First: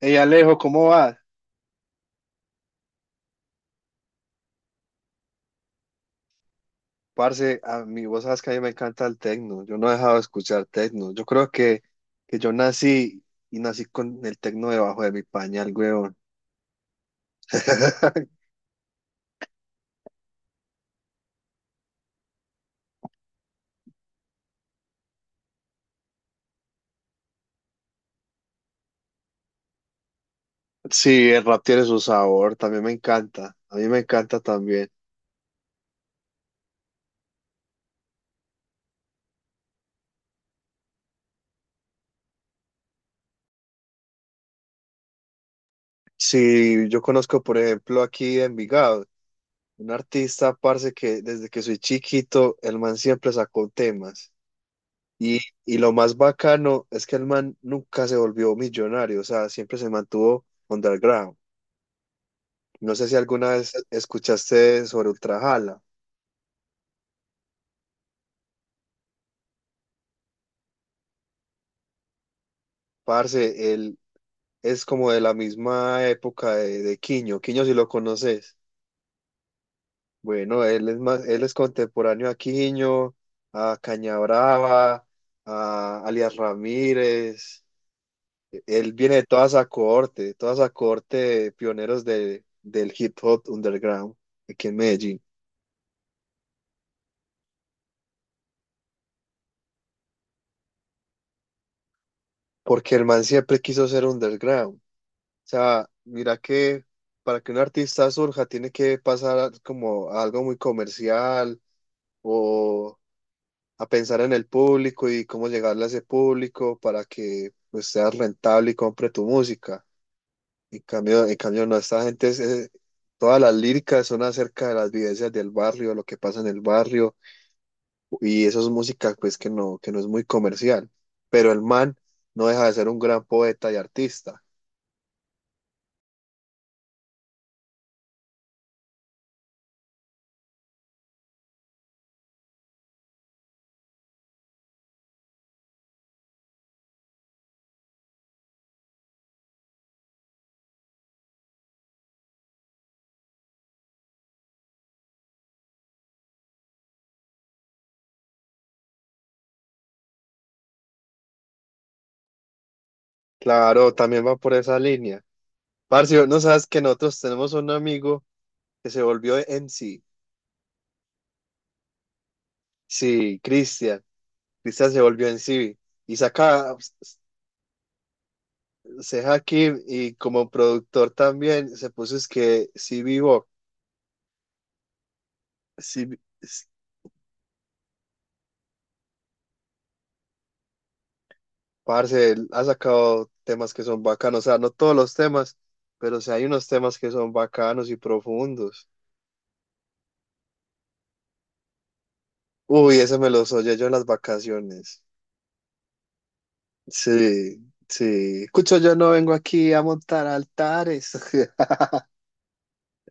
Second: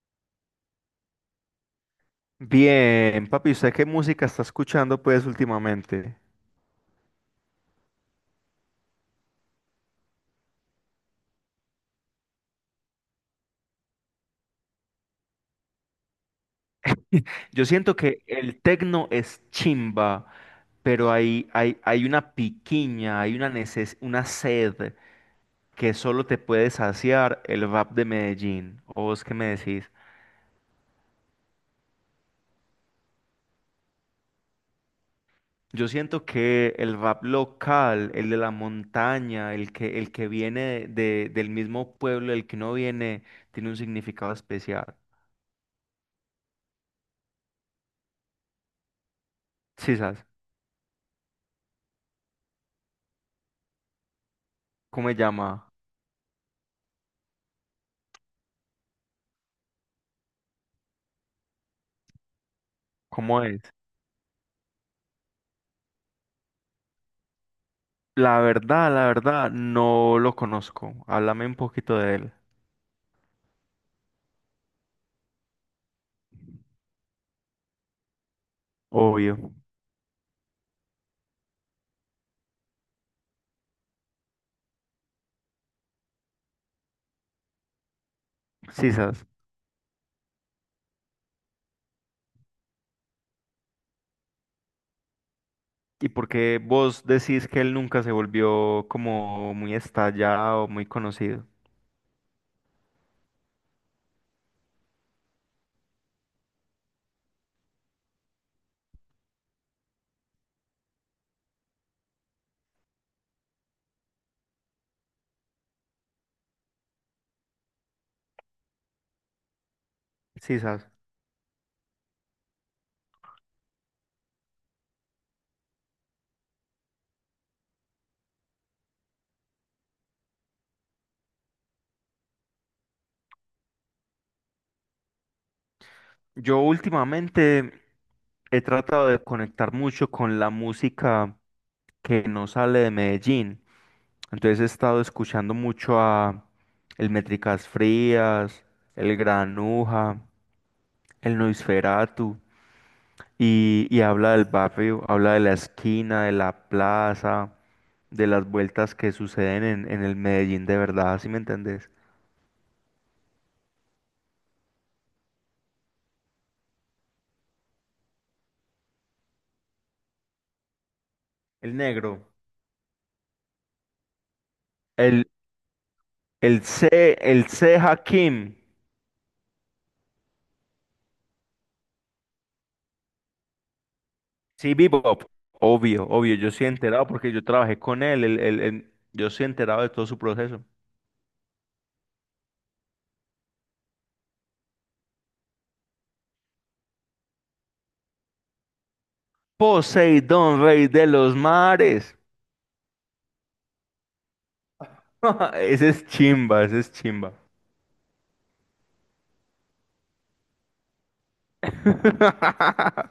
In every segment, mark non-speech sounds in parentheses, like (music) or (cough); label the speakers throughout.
Speaker 1: Hey Alejo, ¿cómo vas?
Speaker 2: Bien, papi, ¿usted qué música está escuchando pues últimamente?
Speaker 1: Parce, a mí, vos sabes que a mí me encanta el tecno. Yo no he dejado de escuchar tecno. Yo creo que yo nací y nací con el tecno debajo de mi pañal, weón.
Speaker 2: (laughs) Yo siento que
Speaker 1: (laughs)
Speaker 2: el tecno es chimba, pero hay una piquiña, hay una una sed que solo te puede saciar el rap de Medellín. ¿O vos qué me decís?
Speaker 1: Sí, el rap tiene su sabor, también me encanta. A mí me encanta también.
Speaker 2: Yo siento que el rap local, el de la montaña, el que viene del mismo pueblo, el que no viene, tiene un significado especial.
Speaker 1: Sí, yo conozco, por ejemplo, aquí en Envigado, un
Speaker 2: ¿Sí sabes
Speaker 1: artista, parce, que desde que soy chiquito, el man siempre sacó temas.
Speaker 2: cómo se
Speaker 1: Y,
Speaker 2: llama?
Speaker 1: y lo más bacano es que el man nunca se volvió millonario, o sea, siempre se mantuvo underground. No sé si
Speaker 2: ¿Cómo
Speaker 1: alguna
Speaker 2: es?
Speaker 1: vez escuchaste sobre Ultrajala.
Speaker 2: La verdad, no lo conozco. Háblame un poquito de él.
Speaker 1: Parce, él es como de la misma época de Quiño. Quiño, si lo conoces.
Speaker 2: Obvio.
Speaker 1: Bueno, él es más, él es contemporáneo a Quiño, a Cañabrava, a Alias Ramírez. Él
Speaker 2: Sí,
Speaker 1: viene de
Speaker 2: sabes.
Speaker 1: toda esa cohorte, de toda esa cohorte de pioneros del hip hop underground aquí en Medellín.
Speaker 2: ¿Y por qué vos decís que él nunca se volvió como muy estallado, muy conocido?
Speaker 1: Porque el man siempre quiso ser underground. O sea, mira que para que un artista surja tiene que pasar como a algo muy comercial o a pensar en el público y cómo llegarle a ese público para que pues, seas rentable y compre tu música.
Speaker 2: Sí,
Speaker 1: En
Speaker 2: sabes.
Speaker 1: cambio, en cambio no, esta gente, todas las líricas son acerca de las vivencias del barrio, lo que pasa en el barrio y eso es música pues que no es muy comercial. Pero el man no deja de ser un gran poeta y artista.
Speaker 2: Yo últimamente he tratado de conectar mucho con la música que no sale de Medellín. Entonces he estado escuchando mucho a el Métricas Frías, el Granuja, el Noisferatu. Y habla del barrio, habla de la esquina, de la plaza, de las vueltas que suceden en el Medellín de verdad, ¿sí me entendés?
Speaker 1: Claro, también va por esa línea. Parce, no sabes que nosotros tenemos un amigo que se volvió MC. Sí,
Speaker 2: El negro.
Speaker 1: sí, Cristian. Cristian se
Speaker 2: El,
Speaker 1: volvió MC. Y saca,
Speaker 2: El C Hakim,
Speaker 1: se aquí y como productor también se puso es que sí vivo.
Speaker 2: sí, Bebop, obvio,
Speaker 1: Sí,
Speaker 2: obvio, yo sí he enterado porque yo trabajé con él, yo sí he enterado de todo su proceso.
Speaker 1: parce, él ha sacado temas que son bacanos. O sea, no todos los temas, pero sí hay unos temas que son bacanos y profundos.
Speaker 2: Poseidón, rey de los mares.
Speaker 1: Uy, ese me los oye yo en las vacaciones.
Speaker 2: (laughs) Ese es chimba, ese es chimba.
Speaker 1: Sí, sí. Escucho, yo no vengo aquí a montar altares. (laughs)
Speaker 2: (laughs)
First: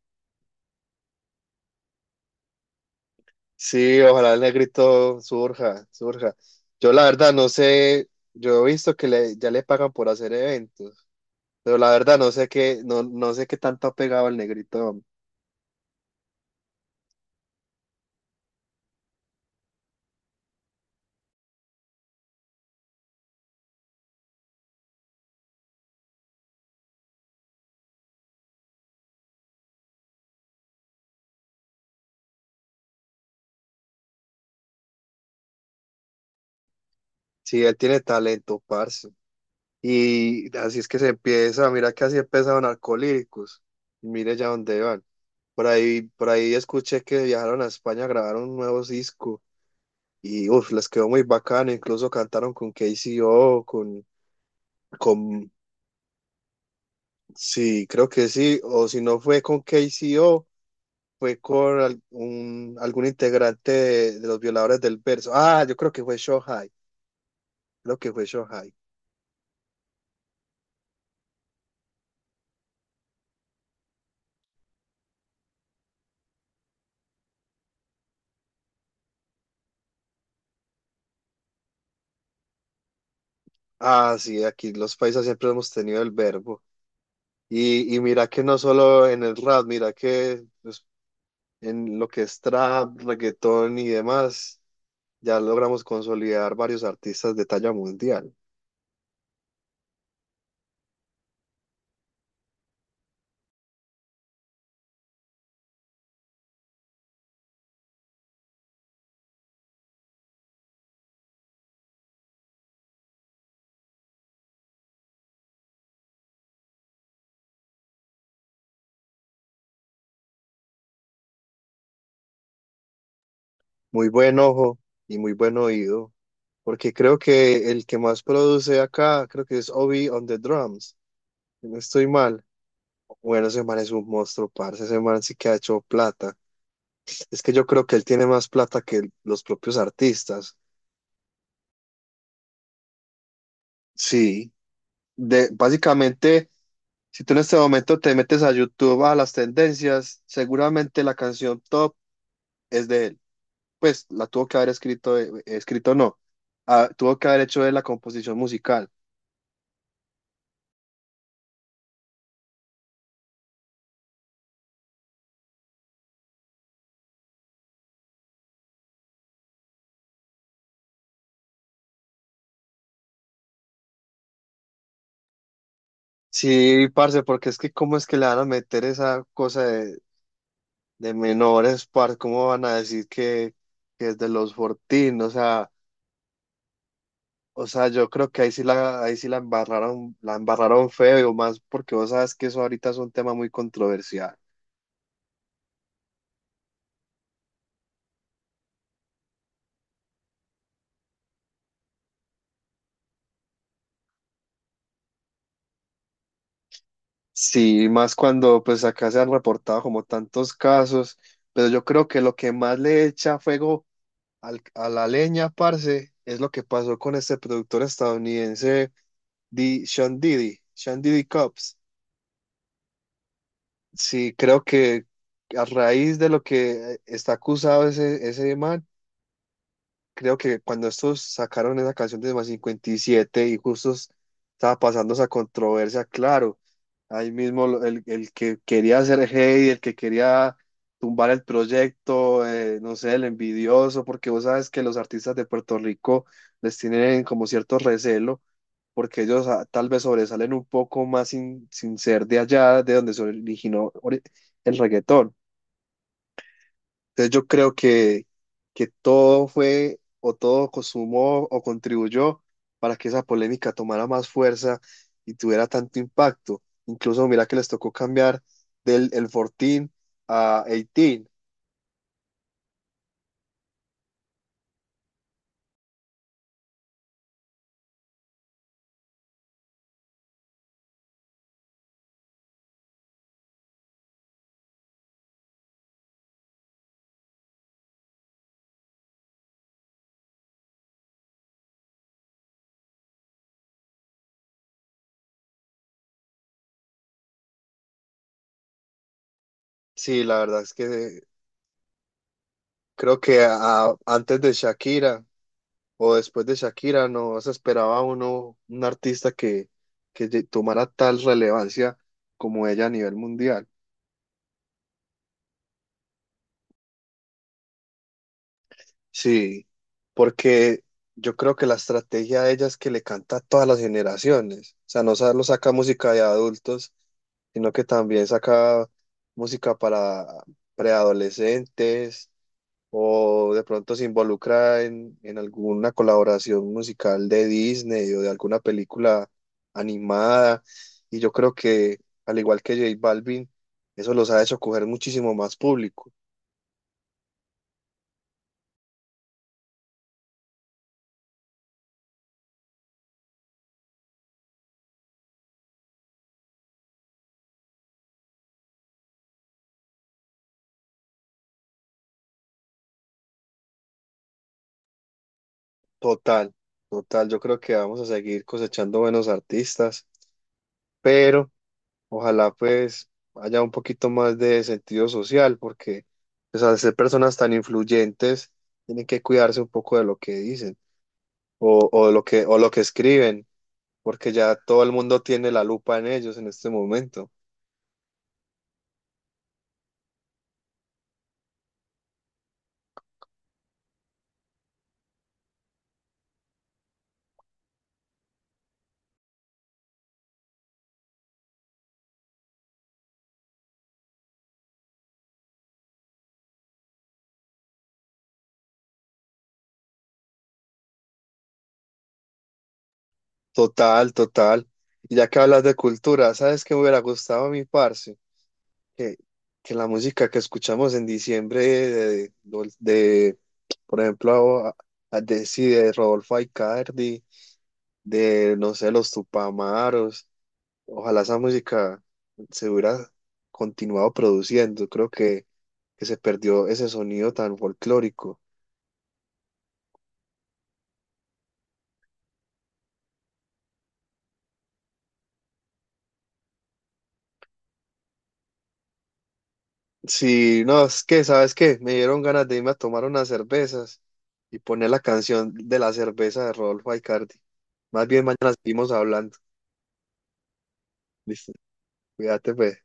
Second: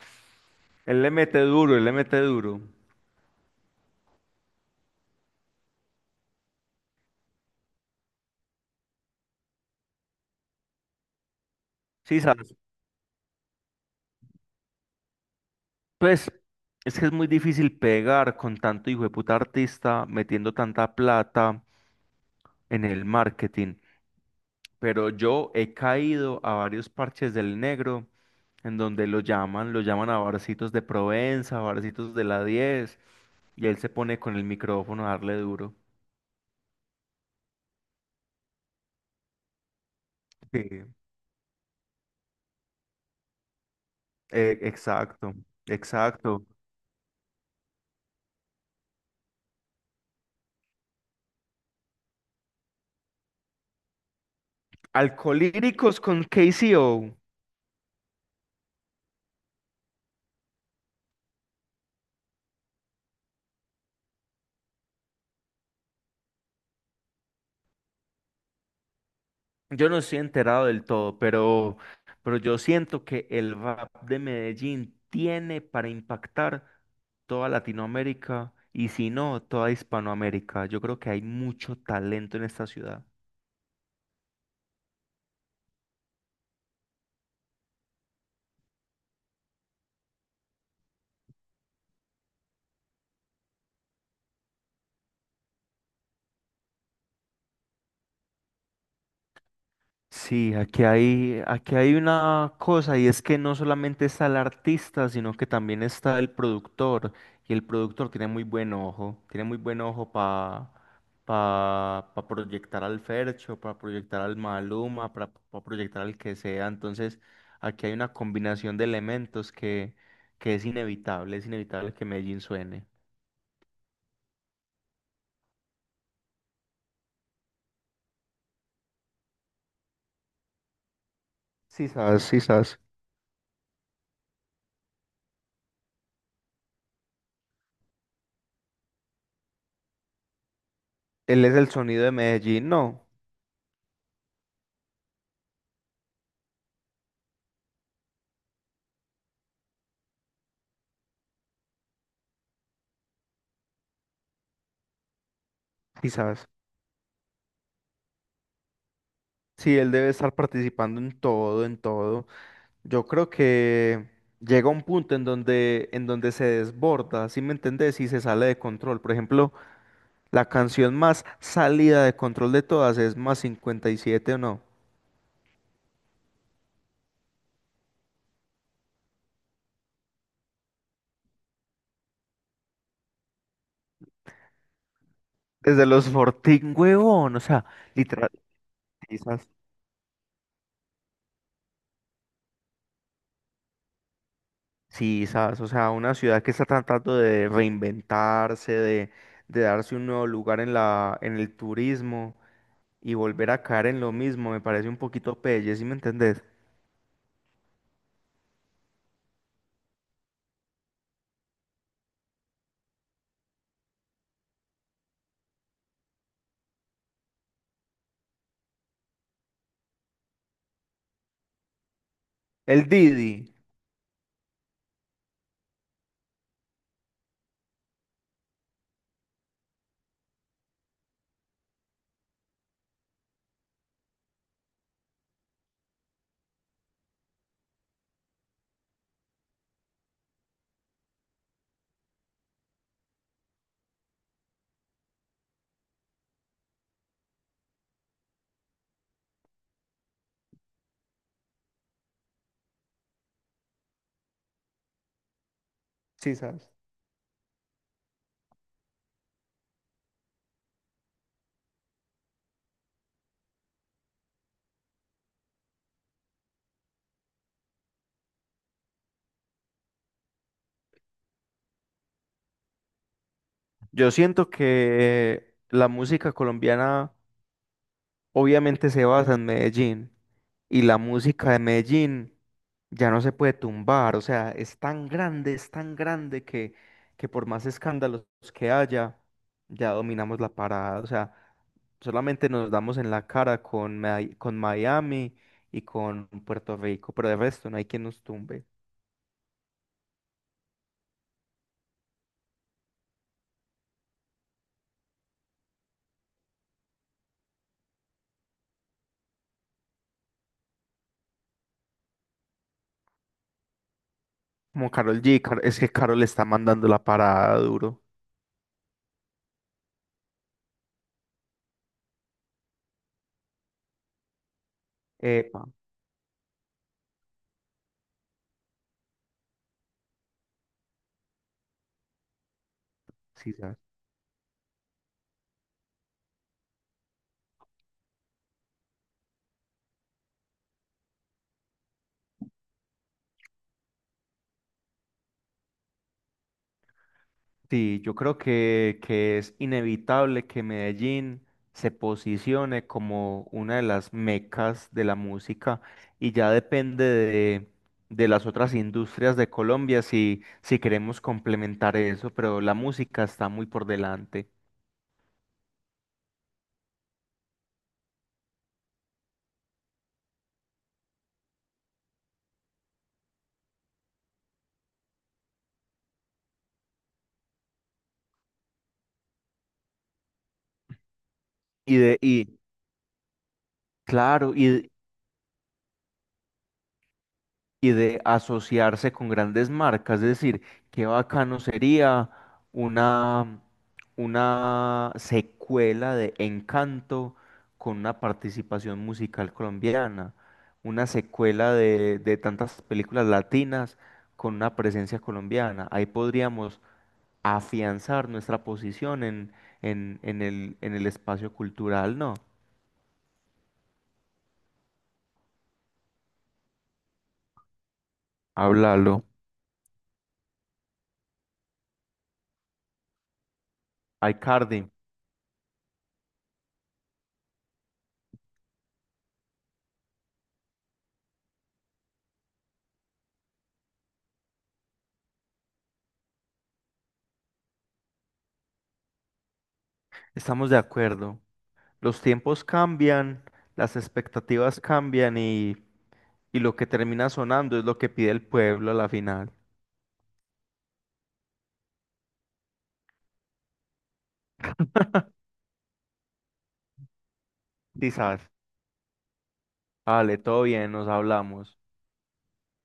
Speaker 2: Él le mete duro, él le mete duro.
Speaker 1: Sí, ojalá el negrito surja, surja. Yo la verdad no sé, yo he visto que le, ya le pagan por hacer eventos, pero la verdad
Speaker 2: Sí,
Speaker 1: no sé
Speaker 2: sabes.
Speaker 1: qué, no sé qué tanto ha pegado el negrito.
Speaker 2: Pues es que es muy difícil pegar con tanto hijo de puta artista metiendo tanta plata en el marketing. Pero yo he caído a varios parches del negro en donde lo llaman a barcitos de Provenza, barcitos de la 10 y él se pone con el micrófono a darle duro.
Speaker 1: Sí, él tiene talento, parce. Y
Speaker 2: Sí,
Speaker 1: así es que se empieza, mira que así empezaron Alcohólicos. Mire ya dónde van.
Speaker 2: exacto,
Speaker 1: Por ahí, por
Speaker 2: exacto.
Speaker 1: ahí escuché que viajaron a España a grabar un nuevo disco y uf, les quedó muy bacano, incluso cantaron con KCO, con
Speaker 2: Alcolíricos con KCO.
Speaker 1: sí, creo que sí, o si no fue con KCO, fue con algún integrante de los violadores del verso. Ah, yo creo que fue Shohai, creo que fue Shohai.
Speaker 2: Yo no estoy enterado del todo, pero yo siento que el rap de Medellín tiene para impactar toda Latinoamérica y si no, toda Hispanoamérica. Yo creo que hay mucho talento en esta ciudad.
Speaker 1: Ah, sí, aquí los paisas siempre hemos tenido el verbo. Y mira que no solo en el rap, mira que pues, en lo que es trap, reggaetón y demás, ya logramos consolidar varios artistas de talla mundial.
Speaker 2: Sí, aquí hay una cosa y es que no solamente está el artista, sino que también está el productor. Y el productor tiene muy buen ojo, tiene muy buen ojo para pa, pa pa proyectar al Fercho, para proyectar al Maluma, para proyectar al que sea. Entonces, aquí hay una combinación de elementos que es inevitable que Medellín suene.
Speaker 1: Muy buen ojo y muy buen oído. Porque creo que el que más produce acá, creo que es Obi on the Drums. Si no
Speaker 2: Sí,
Speaker 1: estoy
Speaker 2: sabes, sí,
Speaker 1: mal.
Speaker 2: sabes.
Speaker 1: Bueno, ese man es un monstruo, parce. Ese man sí que ha hecho plata. Es que yo creo que él tiene más plata que los propios artistas.
Speaker 2: Él es el sonido de Medellín, no,
Speaker 1: Sí. De, básicamente, si tú en este momento te metes a YouTube a las tendencias, seguramente la canción top es de él. Pues la tuvo que haber escrito, escrito no.
Speaker 2: quizás.
Speaker 1: Ah, tuvo que haber hecho de la composición musical.
Speaker 2: Sí, él debe estar participando en todo, en todo. Yo creo que llega un punto en donde se desborda, ¿sí me entendés? Y se sale de control. Por ejemplo, la canción más salida de control de todas es Más 57 o no.
Speaker 1: Sí, parce, porque es que cómo es que le van a meter esa cosa de menores, par, ¿cómo van a decir que es de los Fortín?
Speaker 2: Desde los Fortín, huevón, o sea,
Speaker 1: Yo
Speaker 2: literal,
Speaker 1: creo que ahí
Speaker 2: sí,
Speaker 1: sí
Speaker 2: sas,
Speaker 1: la embarraron feo, más porque vos sabes que eso ahorita es un tema muy controversial.
Speaker 2: sí, sas, o sea, una ciudad que está tratando de reinventarse, de darse un nuevo lugar en en el turismo y volver a caer en lo mismo, me parece un poquito pelle, ¿sí me entendés?
Speaker 1: Sí, más cuando pues acá se han reportado como tantos casos, pero yo creo que lo que más le echa fuego a la leña, parce, es lo que pasó con este productor estadounidense, Sean Diddy Combs.
Speaker 2: El Didi,
Speaker 1: Sí, creo que a raíz de lo que está acusado ese man, creo que cuando estos sacaron esa canción de más 57 y siete y justo estaba pasando esa controversia, claro, ahí mismo el que quería hacer hate, el que quería tumbar el proyecto, no sé, el envidioso, porque vos sabes que los artistas de Puerto Rico les tienen como cierto recelo porque ellos tal vez sobresalen un poco más sin ser de allá, de donde se originó el reggaetón.
Speaker 2: sí, sas.
Speaker 1: Entonces yo creo que todo fue o todo consumó o contribuyó para que esa polémica tomara más fuerza y tuviera tanto impacto. Incluso mira que les tocó cambiar del el 14 a 18.
Speaker 2: Yo siento que la música colombiana obviamente se basa en Medellín y la música de Medellín ya no se puede tumbar, o sea, es tan grande que por más escándalos que haya, ya dominamos la parada, o sea, solamente nos damos en la cara con, con Miami y con Puerto Rico, pero de resto no hay quien nos tumbe.
Speaker 1: Sí, la verdad es que creo que antes de Shakira o después de Shakira, no se esperaba uno, un artista que, tomara tal relevancia como ella a nivel mundial.
Speaker 2: Como Karol G, es que Karol está mandando la parada duro.
Speaker 1: Sí, porque yo creo que la estrategia de ella es que le canta a todas las generaciones. O sea, no solo
Speaker 2: Epa,
Speaker 1: saca música de adultos, sino que también saca música para preadolescentes, o
Speaker 2: sí.
Speaker 1: de pronto se involucra en alguna colaboración musical de Disney o de alguna película animada. Y yo creo que, al igual que J Balvin, eso los ha hecho coger muchísimo más público.
Speaker 2: Sí, yo creo que es inevitable que Medellín se posicione como una de las mecas de la música y ya depende de las otras industrias de Colombia si, si queremos complementar eso, pero la música está muy por delante.
Speaker 1: Total, total. Yo creo que vamos a seguir cosechando buenos artistas, pero ojalá pues haya un poquito más de sentido social, porque pues, al ser personas tan influyentes, tienen que cuidarse un poco de lo que dicen
Speaker 2: Y de, y
Speaker 1: o lo que escriben. Porque
Speaker 2: claro,
Speaker 1: ya todo el mundo tiene la lupa en ellos en este momento.
Speaker 2: y de asociarse con grandes marcas. Es decir, qué bacano sería una, una secuela de Encanto con una participación musical colombiana, una secuela de tantas películas latinas con una presencia colombiana. Ahí podríamos afianzar nuestra posición en el espacio cultural, ¿no?
Speaker 1: Total, total. Y ya que hablas de cultura, ¿sabes qué me hubiera gustado a mi parce? Que,
Speaker 2: Háblalo.
Speaker 1: que la música que escuchamos en diciembre por
Speaker 2: Ay,
Speaker 1: ejemplo,
Speaker 2: Cardi,
Speaker 1: sí, de Rodolfo Aicardi, de, no sé, los Tupamaros, ojalá esa música se hubiera continuado produciendo. Creo que se perdió ese sonido tan folclórico.
Speaker 2: estamos de acuerdo. Los tiempos cambian, las expectativas cambian y lo que termina sonando es lo que pide el pueblo a la final.
Speaker 1: Sí, no, es que, ¿sabes qué? Me dieron ganas de irme a tomar unas cervezas y poner la canción de la cerveza de Rodolfo Aicardi. Más bien
Speaker 2: Quizás,
Speaker 1: mañana seguimos hablando.
Speaker 2: vale, todo bien, nos
Speaker 1: Listo,
Speaker 2: hablamos.
Speaker 1: cuídate, pues.